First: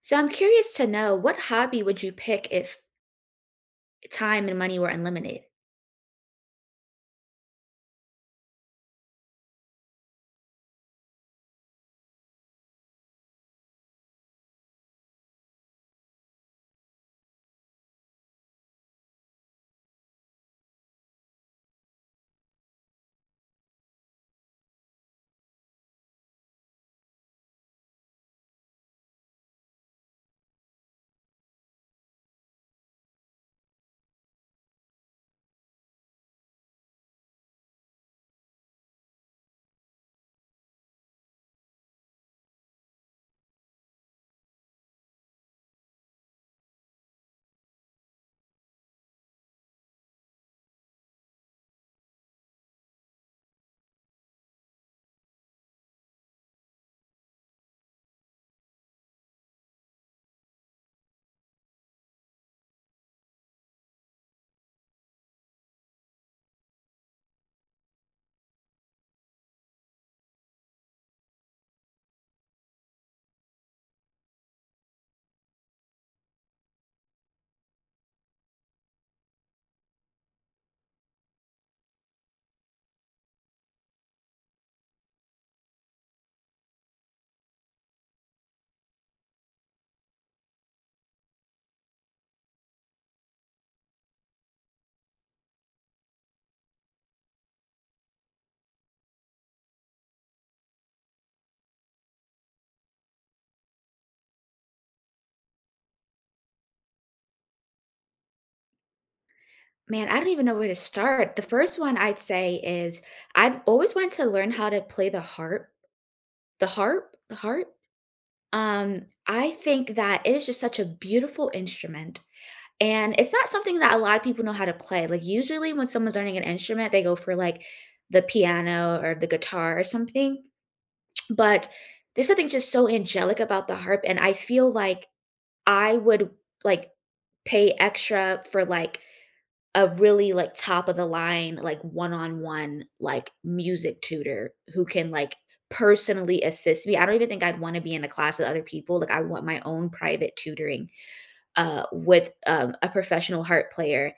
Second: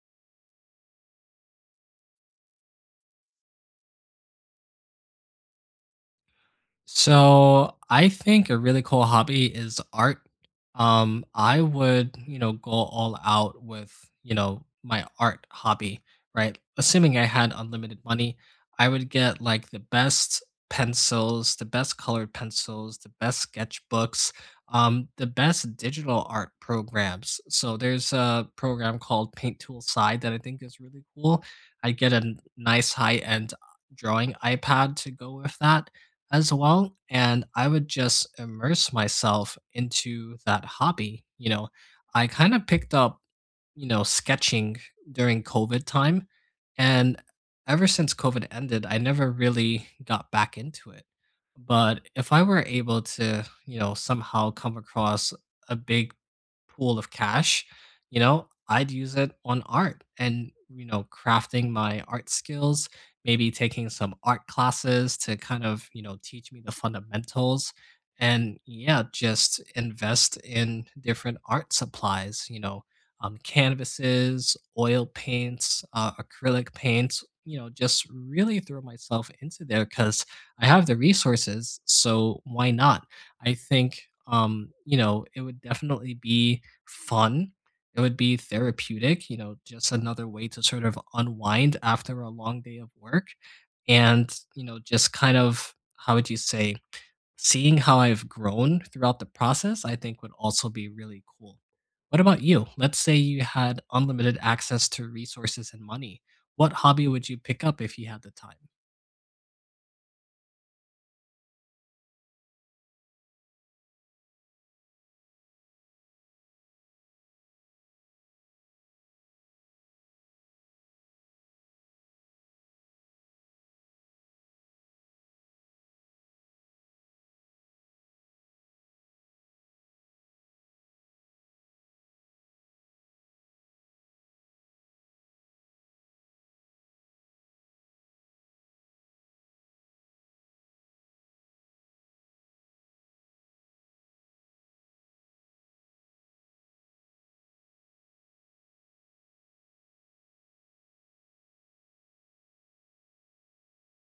So I'm curious to know, what hobby would you pick if time and money were unlimited? So I think a really cool hobby is art. I would, you know, go all out with, you know, my art hobby, right? Assuming I had unlimited money, I would get like the best pencils, the best colored pencils, the best sketchbooks, the best digital art programs. So there's a program called Paint Tool Side that I think is really cool. I get a nice high-end drawing iPad to go with that as well. And I would just immerse myself into that hobby. You know, I kind of picked up, you know, sketching during COVID time. And ever since COVID ended, I never really got back into it. But if I were able to, you know, somehow come across a big pool of cash, you know, I'd use it on art and, you know, crafting my art skills maybe taking some art classes to kind of, you know, teach me the fundamentals. And yeah, just invest in different art supplies, you know, canvases, oil paints, acrylic paints, you know, just really throw myself into there because I have the resources. So why not? I think, you know, it would definitely be fun it would be therapeutic, you know, just another way to sort of unwind after a long day of work. And, you know, just kind of, how would you say, seeing how I've grown throughout the process, I think would also be really cool. What about you? Let's say you had unlimited access to resources and money. What hobby would you pick up if you had the time? Man, I don't even know where to start. The first one I'd say is I'd always wanted to learn how to play the harp. The harp? The harp? I think that it is just such a beautiful instrument. And it's not something that a lot of people know how to play. Like, usually when someone's learning an instrument, they go for like the piano or the guitar or something. But there's something just so angelic about the harp, and I feel like I would, like, pay extra for, like, a really, like, top of the line, like, one-on-one, like, music tutor who can, like, personally assist me. I don't even think I'd wanna be in a class with other people. Like, I want my own private tutoring, with a professional harp player,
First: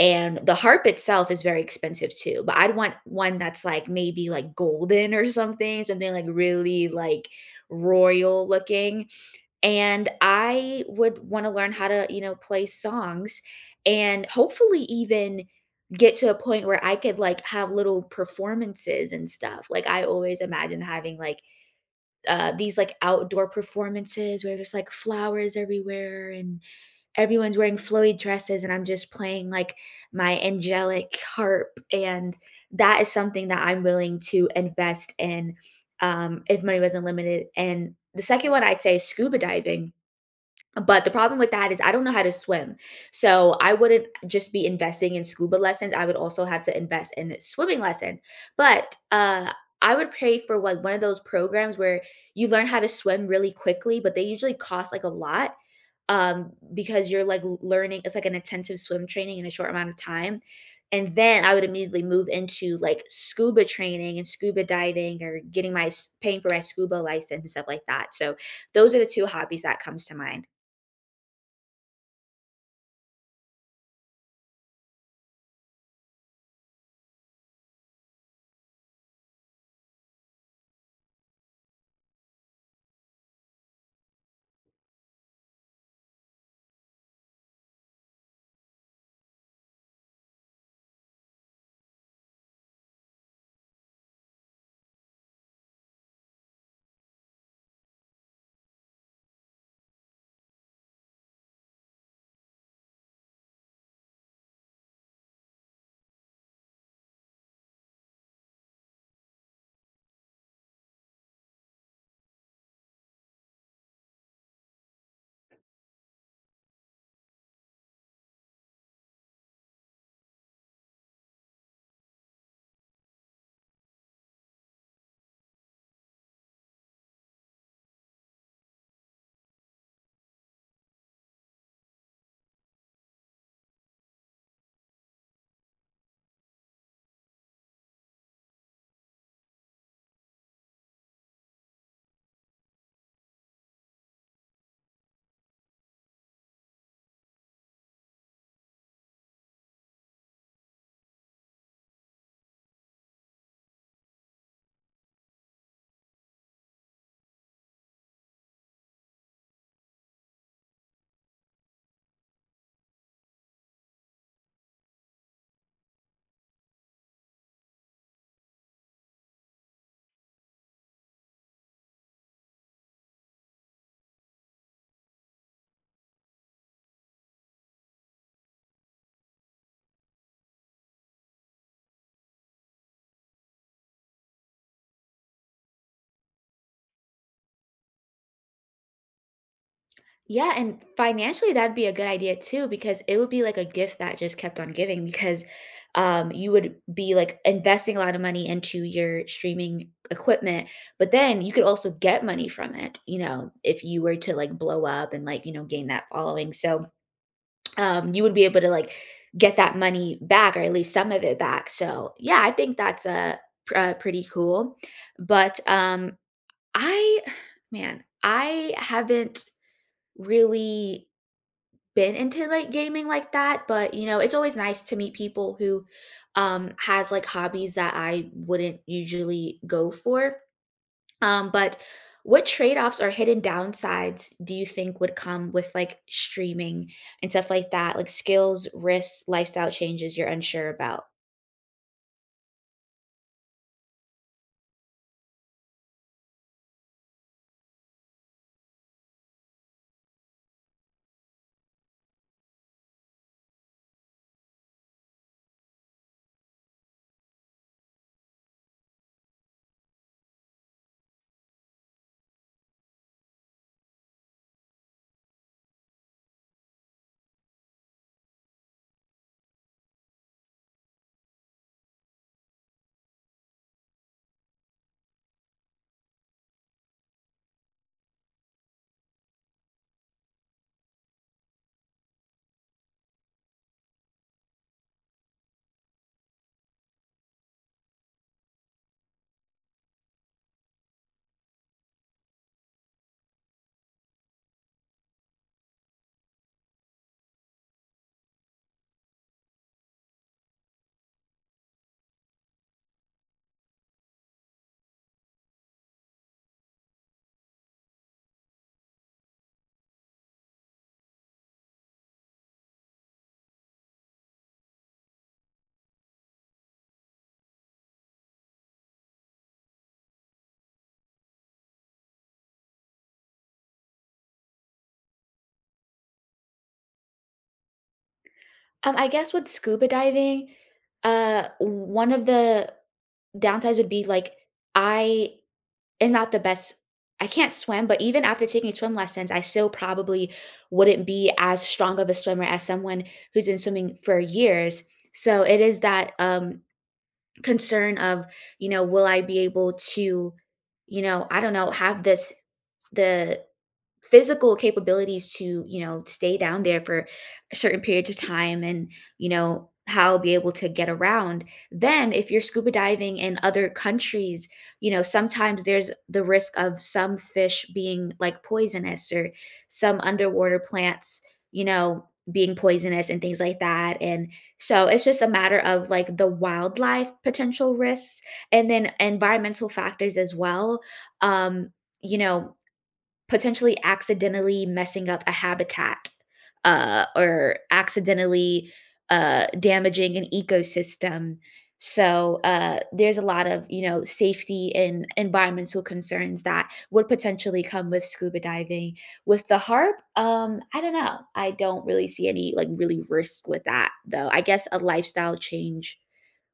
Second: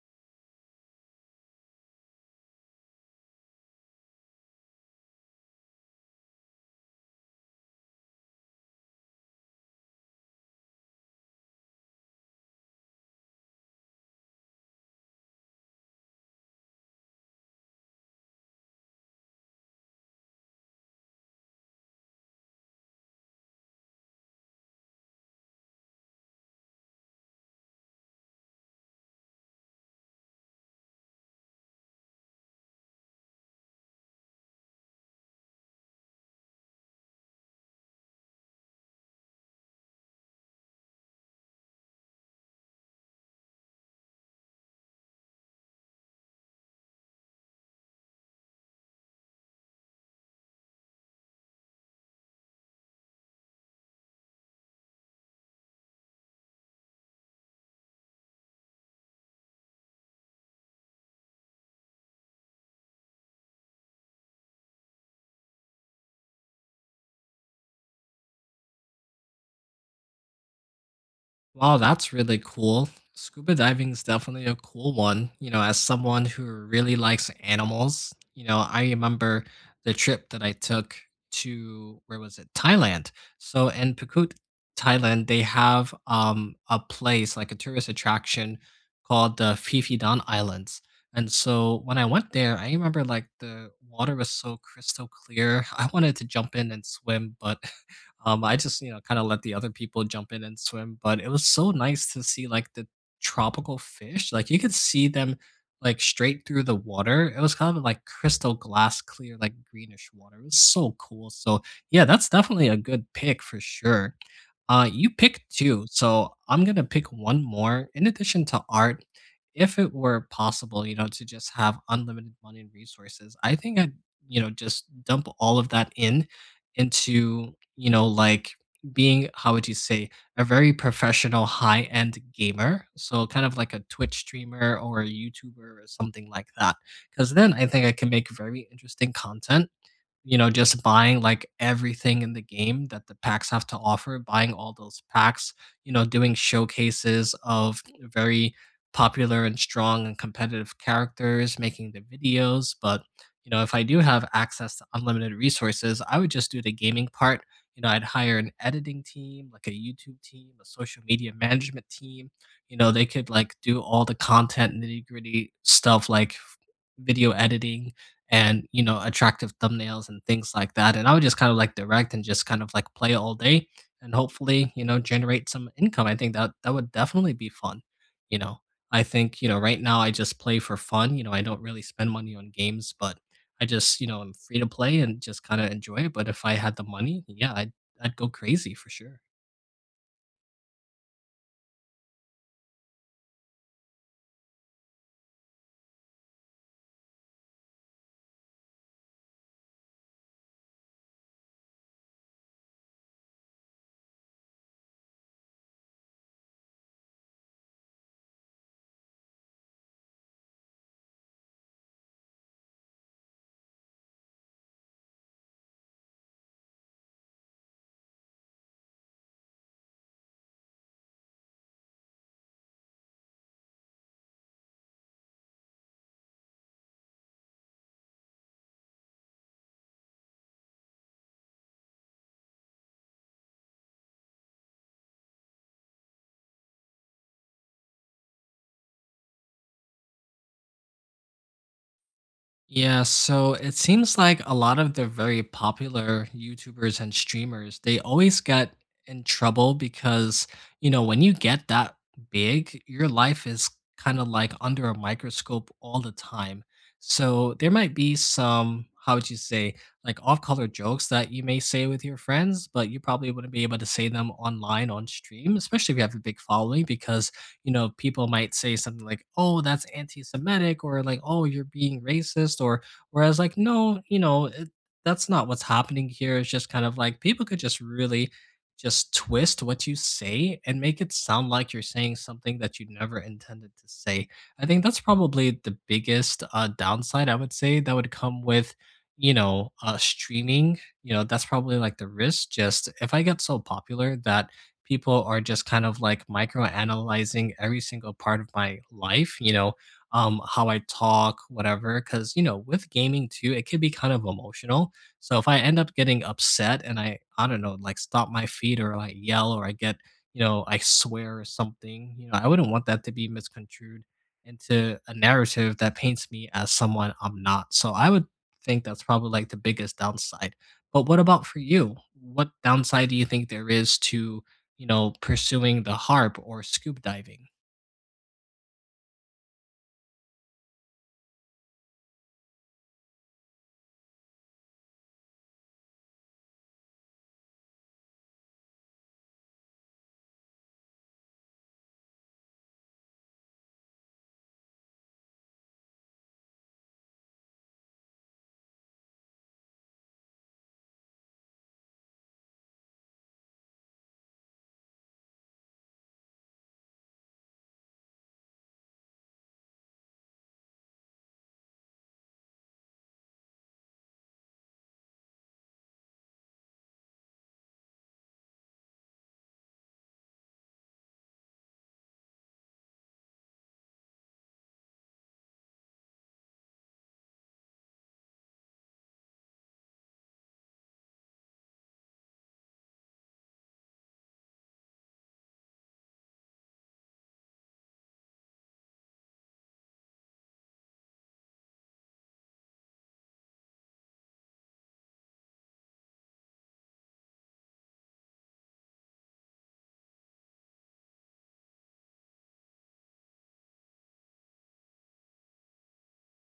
and the harp itself is very expensive too, but I'd want one that's, like, maybe, like, golden or something, something, like, really, like, royal looking. And I would wanna learn how to, you know, play songs and hopefully even get to a point where I could, like, have little performances and stuff. Like, I always imagine having, like, these, like, outdoor performances where there's, like, flowers everywhere, and everyone's wearing flowy dresses, and I'm just playing, like, my angelic harp. And that is something that I'm willing to invest in, if money wasn't limited. And the second one I'd say is scuba diving. But the problem with that is I don't know how to swim. So I wouldn't just be investing in scuba lessons. I would also have to invest in swimming lessons. But I would pay for, like, one of those programs where you learn how to swim really quickly, but they usually cost, like, a lot, because you're like learning. It's like an intensive swim training in a short amount of time. And then I would immediately move into, like, scuba training and scuba diving, or getting my paying for my scuba license and stuff like that. So those are the two hobbies that comes to mind. Wow, that's really cool. Scuba diving is definitely a cool one. You know, as someone who really likes animals, you know, I remember the trip that I took to where was it? Thailand. So in Phuket, Thailand, they have a place like a tourist attraction called the Phi Phi Don Islands. And so when I went there, I remember like the water was so crystal clear. I wanted to jump in and swim, but I just, you know, kind of let the other people jump in and swim. But it was so nice to see like the tropical fish. Like you could see them like straight through the water. It was kind of like crystal glass clear, like greenish water. It was so cool. So yeah, that's definitely a good pick for sure. You picked two, so I'm gonna pick one more. In addition to art, if it were possible, you know, to just have unlimited money and resources, I think I'd, you know, just dump all of that in into, you know, like being, how would you say, a very professional high end gamer. So, kind of like a Twitch streamer or a YouTuber or something like that. Because then I think I can make very interesting content you know just buying like everything in the game that the packs have to offer buying all those packs you know doing showcases of very popular and strong and competitive characters making the videos but you know, if I do have access to unlimited resources, I would just do the gaming part. You know, I'd hire an editing team, like a YouTube team, a social media management team. You know, they could like do all the content nitty gritty stuff like video editing and, you know, attractive thumbnails and things like that. And I would just kind of like direct and just kind of like play all day and hopefully, you know, generate some income. I think that that would definitely be fun, you know. I think, you know, right now I just play for fun. You know, I don't really spend money on games, but I just, you know, I'm free to play and just kinda enjoy it, but if I had the money, yeah, I'd go crazy for sure. Yeah, and financially that'd be a good idea too, because it would be like a gift that just kept on giving. Because you would be, like, investing a lot of money into your streaming equipment, but then you could also get money from it, you know, if you were to, like, blow up and, like, you know, gain that following. So, you would be able to, like, get that money back, or at least some of it back. So, yeah, I think that's a pretty cool. But I man, I haven't really been into like gaming like that, but you know, it's always nice to meet people who has like hobbies that I wouldn't usually go for. But what trade-offs or hidden downsides do you think would come with, like, streaming and stuff like that? Like, skills, risks, lifestyle changes you're unsure about? Yeah, so it seems like a lot of the very popular YouTubers and streamers, they always get in trouble because, you know, when you get that big, your life is kind of like under a microscope all the time. So there might be some, how would you say, like off-color jokes that you may say with your friends, but you probably wouldn't be able to say them online on stream, especially if you have a big following because you know, people might say something like, "Oh, that's anti-Semitic," or like, "Oh, you're being racist," or whereas like, no, you know, that's not what's happening here. It's just kind of like people could just really just twist what you say and make it sound like you're saying something that you never intended to say. I think that's probably the biggest downside I would say that would come with, you know, streaming. You know, that's probably like the risk. Just if I get so popular that people are just kind of like micro analyzing every single part of my life, you know, how I talk, whatever. Cause, you know, with gaming too, it can be kind of emotional. So if I end up getting upset and I don't know, like stop my feet or like yell or I get, you know, I swear or something, you know, I wouldn't want that to be misconstrued into a narrative that paints me as someone I'm not. So I would think that's probably like the biggest downside. But what about for you? What downside do you think there is to you know, pursuing the harp or scuba diving. I guess with scuba diving, one of the downsides would be, like, I And not the best I can't swim, but even after taking swim lessons, I still probably wouldn't be as strong of a swimmer as someone who's been swimming for years. So it is that, concern of, you know, will I be able to, you know, I don't know, have this the physical capabilities to, you know, stay down there for certain periods of time, and, you know, how be able to get around. Then if you're scuba diving in other countries, you know, sometimes there's the risk of some fish being like poisonous, or some underwater plants, you know, being poisonous and things like that. And so it's just a matter of, like, the wildlife potential risks, and then environmental factors as well. um you know, potentially accidentally messing up a habitat, or accidentally, damaging an ecosystem. So, there's a lot of, you know, safety and environmental concerns that would potentially come with scuba diving. With the harp, I don't know. I don't really see any, like, really risk with that, though. I guess a lifestyle change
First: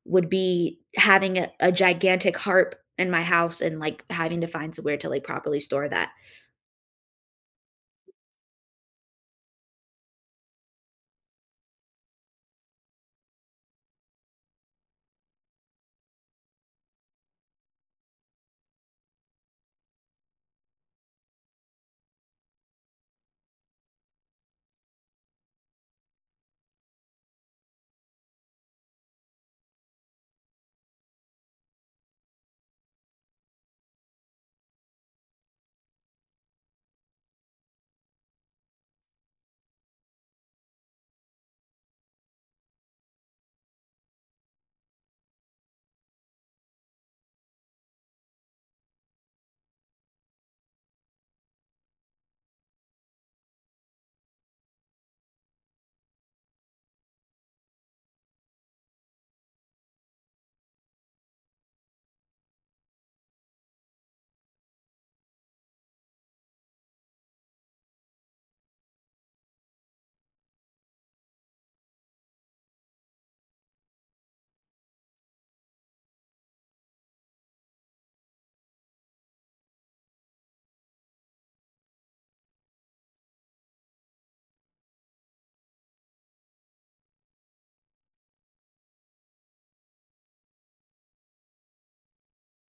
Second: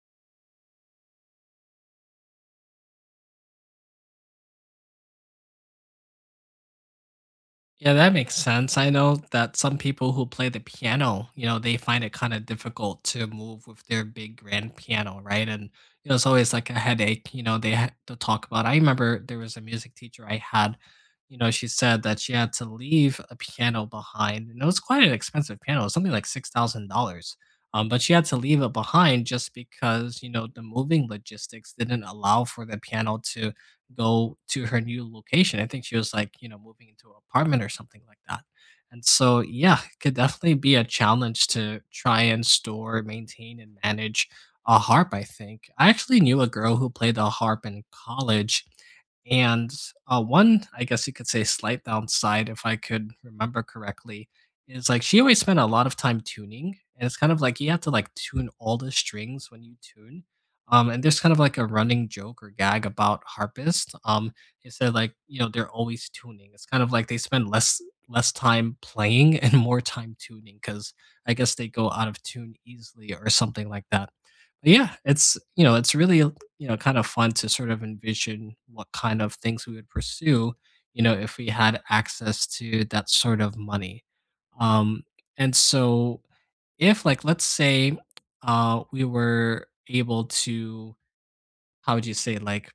would be having a gigantic harp in my house, and, like, having to find somewhere to, like, properly store that. Yeah, that makes sense. I know that some people who play the piano, you know, they find it kind of difficult to move with their big grand piano, right? And you know, it's always like a headache. You know, they had to talk about. I remember there was a music teacher I had. You know, she said that she had to leave a piano behind, and it was quite an expensive piano, it was something like $6,000. But she had to leave it behind just because you know the moving logistics didn't allow for the piano to go to her new location. I think she was like, you know, moving into an apartment or something like that. And so, yeah, it could definitely be a challenge to try and store, maintain, and manage a harp. I think I actually knew a girl who played the harp in college, and one, I guess you could say, slight downside, if I could remember correctly, is like she always spent a lot of time tuning. And it's kind of like you have to like tune all the strings when you tune. And there's kind of like a running joke or gag about harpists. It said like you know they're always tuning. It's kind of like they spend less time playing and more time tuning because I guess they go out of tune easily or something like that. But yeah, it's you know it's really you know kind of fun to sort of envision what kind of things we would pursue. You know, if we had access to that sort of money. Um, and so if like let's say, we were able to, how would you say, like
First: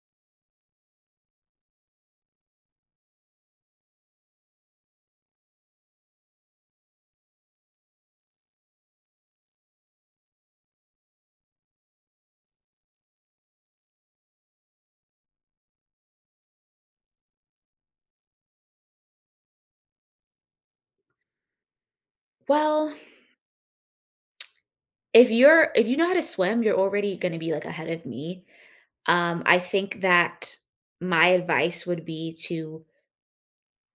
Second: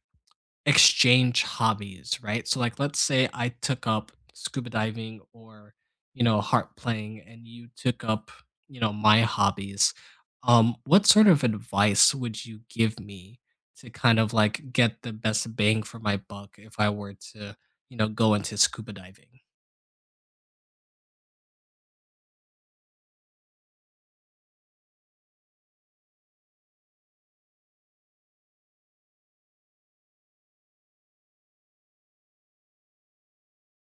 exchange hobbies, right? So like let's say I took up scuba diving or, you know, harp playing and you took up, you know, my hobbies. What sort of advice would you give me to kind of like get the best bang for my buck if I were to, you know, go into scuba diving? Well, if you're if you know how to swim, you're already gonna be, like, ahead of me. I think that my advice would be to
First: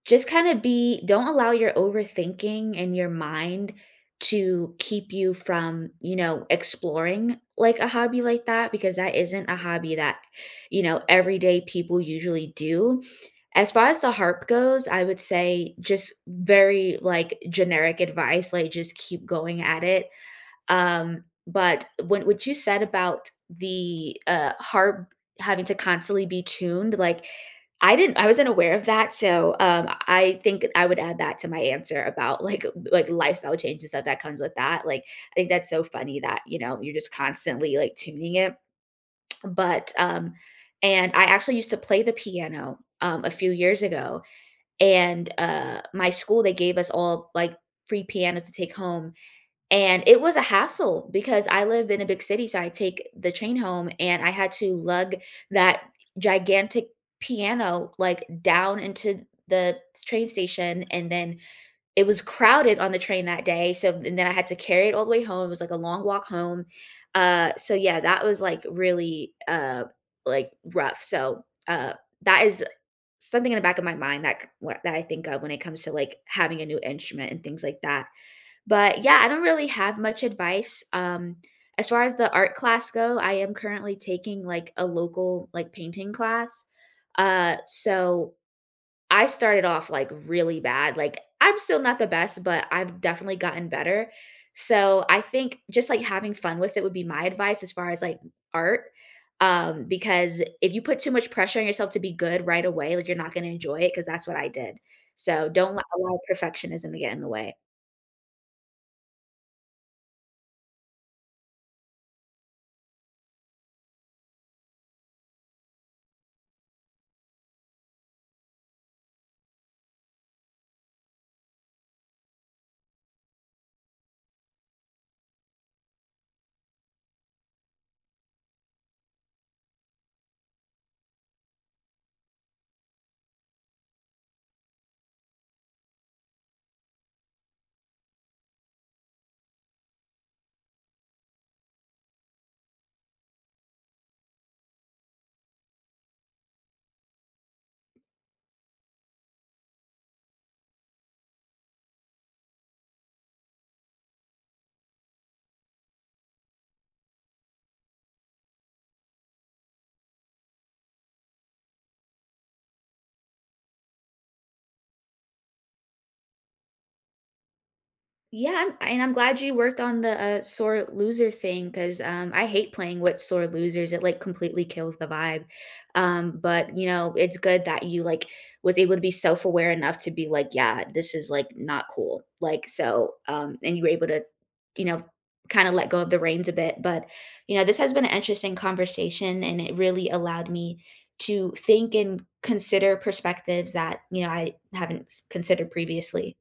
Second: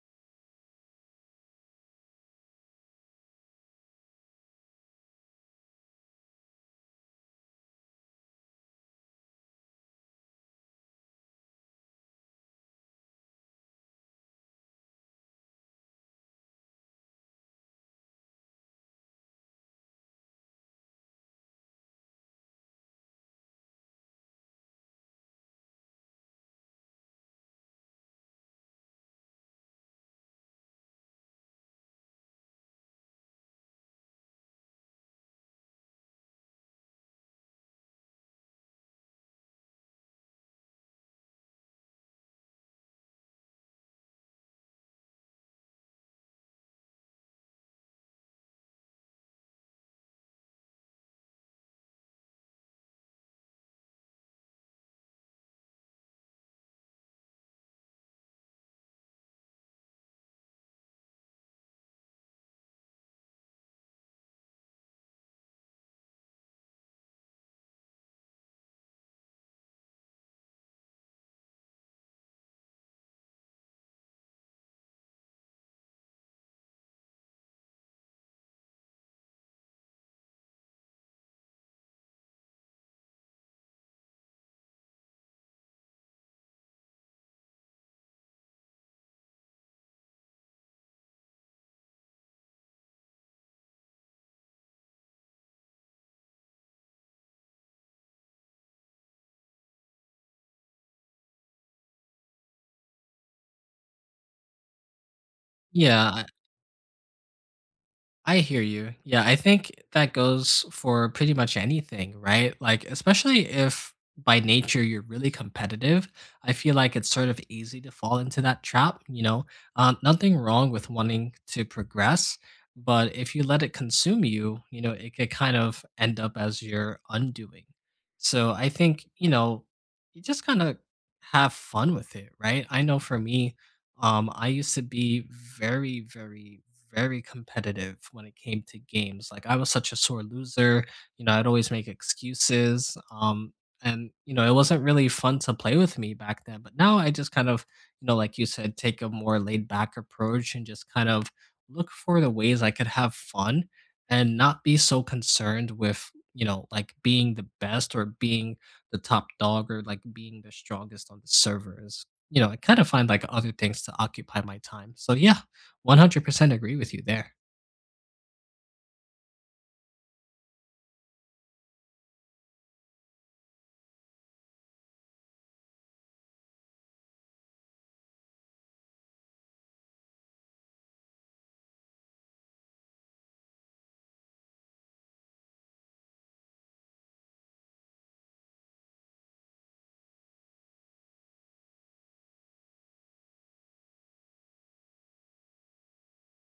just kinda be don't allow your overthinking and your mind to keep you from, you know, exploring, like, a hobby like that, because that isn't a hobby that, you know, everyday people usually do. As far as the harp goes, I would say just very, like, generic advice, like, just keep going at it. But when what you said about the, harp having to constantly be tuned, like, I wasn't aware of that, so, I think I would add that to my answer about, like, lifestyle change and stuff that comes with that. Like, I think that's so funny that, you know, you're just constantly, like, tuning it. But, and I actually used to play the piano, a few years ago, and, my school, they gave us all, like, free pianos to take home, and it was a hassle because I live in a big city, so I take the train home, and I had to lug that gigantic piano, like, down into the train station, and then it was crowded on the train that day. So, and then I had to carry it all the way home. It was like a long walk home. So yeah, that was, like, really like rough. So that is something in the back of my mind that that I think of when it comes to, like, having a new instrument and things like that. But yeah, I don't really have much advice. As far as the art class go, I am currently taking like a local like painting class. So I started off, like, really bad. Like, I'm still not the best, but I've definitely gotten better. So I think just, like, having fun with it would be my advice as far as, like, art. Because if you put too much pressure on yourself to be good right away, like, you're not going to enjoy it, because that's what I did. So don't let- allow Yeah, perfectionism to get in the way. I hear you. Yeah, I think that goes for pretty much anything, right? Like, especially if by nature you're really competitive, I feel like it's sort of easy to fall into that trap. You know, nothing wrong with wanting to progress, but if you let it consume you, you know, it could kind of end up as your undoing. So I think, you know, you just kind of have fun with it, right? I know for me, I used to be very competitive when it came to games. Like I was such a sore loser, you know, I'd always make excuses. And you know, it wasn't really fun to play with me back then, but now I just kind of, you know, like you said, take a more laid back approach and just kind of look for the ways I could have fun and not be so concerned with, you know, like being the best or being the top dog or like being the strongest on the servers. You know, I kind of find like other things to occupy my time. So yeah, 100% agree with you there. Yeah, I'm and I'm glad you worked on the, sore loser thing, 'cause, I hate playing with sore losers. It, like, completely kills the vibe. But, you know, it's good that you, like, was able to be self-aware enough to be like, "Yeah, this is, like, not cool," like. So, and you were able to, you know, kinda let go of the reins a bit. But, you know, this has been an interesting conversation, and it really allowed me to think and consider perspectives that, you know, I haven't s considered previously.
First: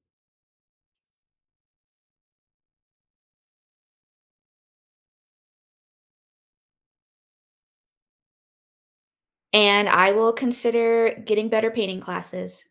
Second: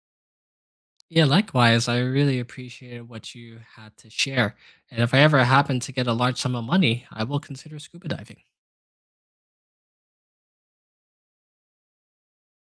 Yeah, likewise, I really appreciated what you had to share. And if I ever happen to get a large sum of money, I will consider scuba diving. And I will consider getting better painting classes.